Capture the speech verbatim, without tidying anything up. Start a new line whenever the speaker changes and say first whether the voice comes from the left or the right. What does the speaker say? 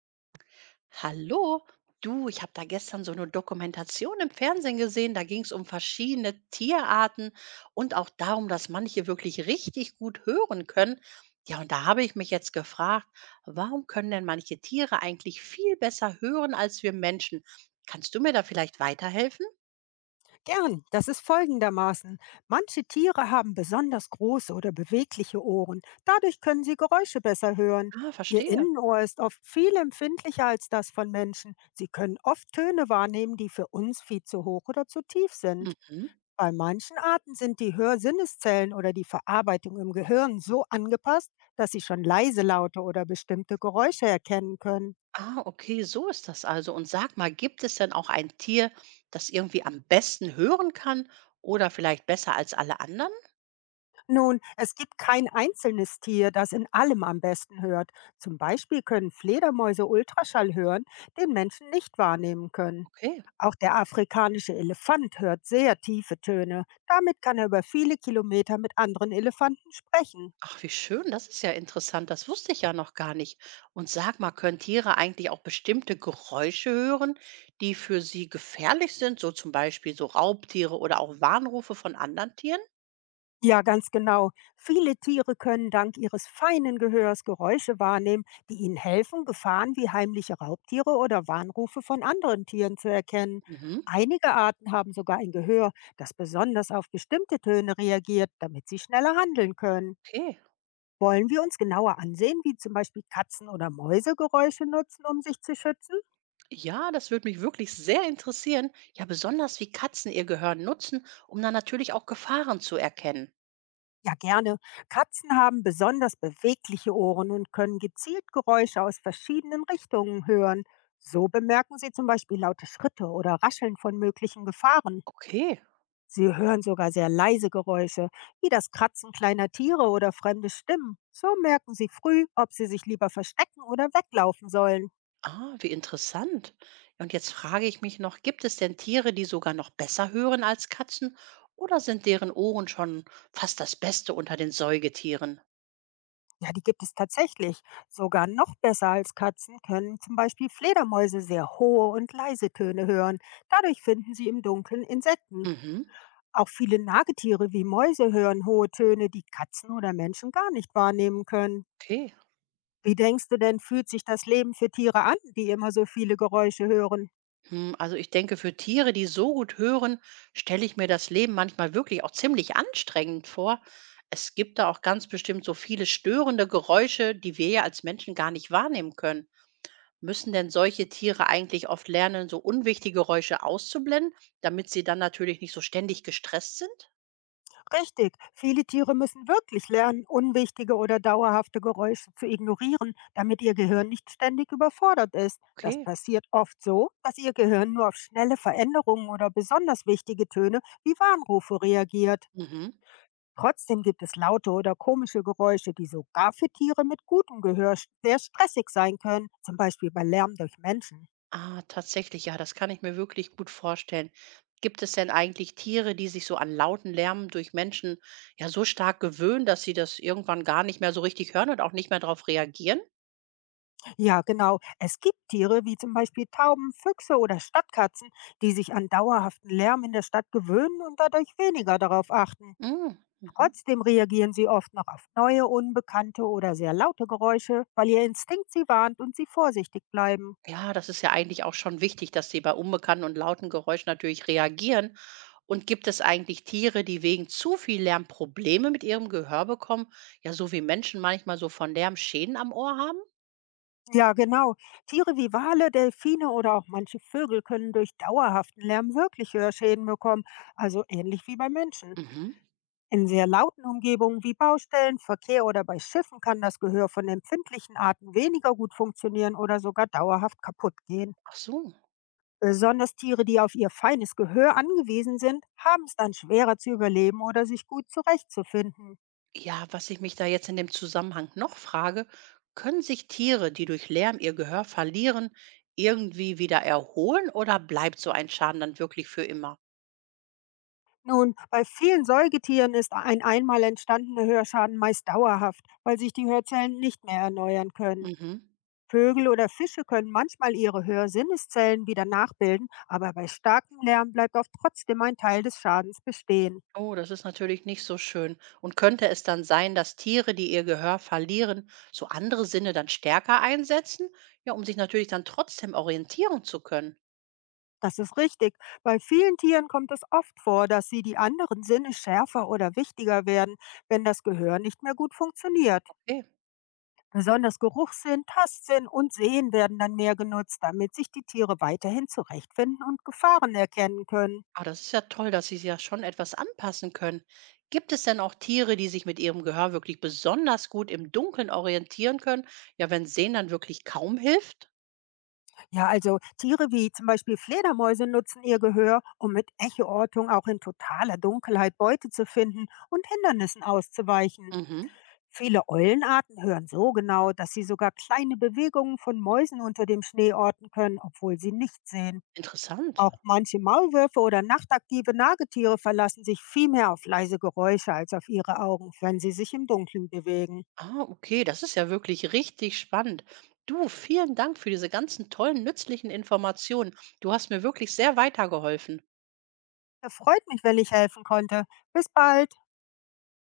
right: Hallo, du, ich habe da gestern so eine Dokumentation im Fernsehen gesehen, da ging es um verschiedene Tierarten und auch darum, dass manche wirklich richtig gut hören können. Ja, und da habe ich mich jetzt gefragt, warum können denn manche Tiere eigentlich viel besser hören als wir Menschen? Kannst du mir da vielleicht weiterhelfen?
left: Gern, das ist folgendermaßen. Manche Tiere haben besonders große oder bewegliche Ohren. Dadurch können sie Geräusche besser hören.
right: Ah,
left: Ihr
right: verstehe.
left: Innenohr ist oft viel empfindlicher als das von Menschen. Sie können oft Töne wahrnehmen, die für uns viel zu hoch oder zu tief sind.
right: Mhm.
left: Bei manchen Arten sind die Hörsinneszellen oder die Verarbeitung im Gehirn so angepasst, dass sie schon leise Laute oder bestimmte Geräusche erkennen können.
right: Ah, okay, so ist das also. Und sag mal, gibt es denn auch ein Tier, das irgendwie am besten hören kann oder vielleicht besser als alle anderen?
left: Nun, es gibt kein einzelnes Tier, das in allem am besten hört. Zum Beispiel können Fledermäuse Ultraschall hören, den Menschen nicht wahrnehmen können.
right: Okay.
left: Auch der afrikanische Elefant hört sehr tiefe Töne. Damit kann er über viele Kilometer mit anderen Elefanten sprechen.
right: Ach, wie schön, das ist ja interessant. Das wusste ich ja noch gar nicht. Und sag mal, können Tiere eigentlich auch bestimmte Geräusche hören, die für sie gefährlich sind? So zum Beispiel so Raubtiere oder auch Warnrufe von anderen Tieren?
left: Ja, ganz genau. Viele Tiere können dank ihres feinen Gehörs Geräusche wahrnehmen, die ihnen helfen, Gefahren wie heimliche Raubtiere oder Warnrufe von anderen Tieren zu erkennen.
right: Mhm,
left: Einige Arten haben sogar ein Gehör, das besonders auf bestimmte Töne reagiert, damit sie schneller handeln können.
right: okay.
left: Wollen wir uns genauer ansehen, wie zum Beispiel Katzen oder Mäuse Geräusche nutzen, um sich zu schützen?
right: Ja, das würde mich wirklich sehr interessieren. Ja, besonders wie Katzen ihr Gehör nutzen, um dann natürlich auch Gefahren zu erkennen.
left: Ja, gerne. Katzen haben besonders bewegliche Ohren und können gezielt Geräusche aus verschiedenen Richtungen hören. So bemerken sie zum Beispiel laute Schritte oder Rascheln von möglichen Gefahren.
right: Okay.
left: Sie hören sogar sehr leise Geräusche, wie das Kratzen kleiner Tiere oder fremde Stimmen. So merken sie früh, ob sie sich lieber verstecken oder weglaufen sollen.
right: Ah, wie interessant. Ja, und jetzt frage ich mich noch, gibt es denn Tiere, die sogar noch besser hören als Katzen? Oder sind deren Ohren schon fast das Beste unter den Säugetieren?
left: Ja, die gibt es tatsächlich. Sogar noch besser als Katzen können zum Beispiel Fledermäuse sehr hohe und leise Töne hören. Dadurch finden sie im Dunkeln Insekten.
right: Mhm,
left: Auch viele Nagetiere wie Mäuse hören hohe Töne, die Katzen oder Menschen gar nicht wahrnehmen können.
right: okay.
left: Wie denkst du denn, fühlt sich das Leben für Tiere an, die immer so viele Geräusche hören?
right: Hm, also ich denke, für Tiere, die so gut hören, stelle ich mir das Leben manchmal wirklich auch ziemlich anstrengend vor. Es gibt da auch ganz bestimmt so viele störende Geräusche, die wir ja als Menschen gar nicht wahrnehmen können. Müssen denn solche Tiere eigentlich oft lernen, so unwichtige Geräusche auszublenden, damit sie dann natürlich nicht so ständig gestresst sind?
left: Richtig, viele Tiere müssen wirklich lernen, unwichtige oder dauerhafte Geräusche zu ignorieren, damit ihr Gehirn nicht ständig überfordert ist. Das
right: Okay.
left: passiert oft so, dass ihr Gehirn nur auf schnelle Veränderungen oder besonders wichtige Töne wie Warnrufe reagiert.
right: Mhm.
left: Trotzdem gibt es laute oder komische Geräusche, die sogar für Tiere mit gutem Gehör sch- sehr stressig sein können, zum Beispiel bei Lärm durch Menschen.
right: Ah, tatsächlich, ja, das kann ich mir wirklich gut vorstellen. Gibt es denn eigentlich Tiere, die sich so an lauten Lärm durch Menschen ja so stark gewöhnen, dass sie das irgendwann gar nicht mehr so richtig hören und auch nicht mehr darauf reagieren?
left: Ja, genau. Es gibt Tiere wie zum Beispiel Tauben, Füchse oder Stadtkatzen, die sich an dauerhaften Lärm in der Stadt gewöhnen und dadurch weniger darauf achten.
right: Mm. Mhm.
left: Trotzdem reagieren sie oft noch auf neue, unbekannte oder sehr laute Geräusche, weil ihr Instinkt sie warnt und sie vorsichtig bleiben.
right: Ja, das ist ja eigentlich auch schon wichtig, dass sie bei unbekannten und lauten Geräuschen natürlich reagieren. Und gibt es eigentlich Tiere, die wegen zu viel Lärm Probleme mit ihrem Gehör bekommen? Ja, so wie Menschen manchmal so von Lärm Schäden am Ohr haben?
left: Ja, genau. Tiere wie Wale, Delfine oder auch manche Vögel können durch dauerhaften Lärm wirklich Hörschäden bekommen, also ähnlich wie bei Menschen.
right: Mhm.
left: In sehr lauten Umgebungen wie Baustellen, Verkehr oder bei Schiffen kann das Gehör von empfindlichen Arten weniger gut funktionieren oder sogar dauerhaft kaputt gehen.
right: Ach so.
left: Besonders Tiere, die auf ihr feines Gehör angewiesen sind, haben es dann schwerer zu überleben oder sich gut zurechtzufinden.
right: Ja, was ich mich da jetzt in dem Zusammenhang noch frage, können sich Tiere, die durch Lärm ihr Gehör verlieren, irgendwie wieder erholen oder bleibt so ein Schaden dann wirklich für immer?
left: Nun, bei vielen Säugetieren ist ein einmal entstandener Hörschaden meist dauerhaft, weil sich die Hörzellen nicht mehr erneuern können.
right: Mhm.
left: Vögel oder Fische können manchmal ihre Hörsinneszellen wieder nachbilden, aber bei starkem Lärm bleibt oft trotzdem ein Teil des Schadens bestehen.
right: Oh, das ist natürlich nicht so schön. Und könnte es dann sein, dass Tiere, die ihr Gehör verlieren, so andere Sinne dann stärker einsetzen? Ja, um sich natürlich dann trotzdem orientieren zu können.
left: Das ist richtig. Bei vielen Tieren kommt es oft vor, dass sie die anderen Sinne schärfer oder wichtiger werden, wenn das Gehör nicht mehr gut funktioniert.
right: Okay.
left: Besonders Geruchssinn, Tastsinn und Sehen werden dann mehr genutzt, damit sich die Tiere weiterhin zurechtfinden und Gefahren erkennen können.
right: Ah, das ist ja toll, dass sie sich ja schon etwas anpassen können. Gibt es denn auch Tiere, die sich mit ihrem Gehör wirklich besonders gut im Dunkeln orientieren können? Ja, wenn Sehen dann wirklich kaum hilft?
left: Ja, also Tiere wie zum Beispiel Fledermäuse nutzen ihr Gehör, um mit Echoortung auch in totaler Dunkelheit Beute zu finden und Hindernissen auszuweichen.
right: Mhm.
left: Viele Eulenarten hören so genau, dass sie sogar kleine Bewegungen von Mäusen unter dem Schnee orten können, obwohl sie nichts sehen.
right: Interessant.
left: Auch manche Maulwürfe oder nachtaktive Nagetiere verlassen sich viel mehr auf leise Geräusche als auf ihre Augen, wenn sie sich im Dunkeln bewegen.
right: Ah, okay, das ist ja wirklich richtig spannend. Du, vielen Dank für diese ganzen tollen, nützlichen Informationen. Du hast mir wirklich sehr weitergeholfen.
left: Es freut mich, wenn ich helfen konnte. Bis bald.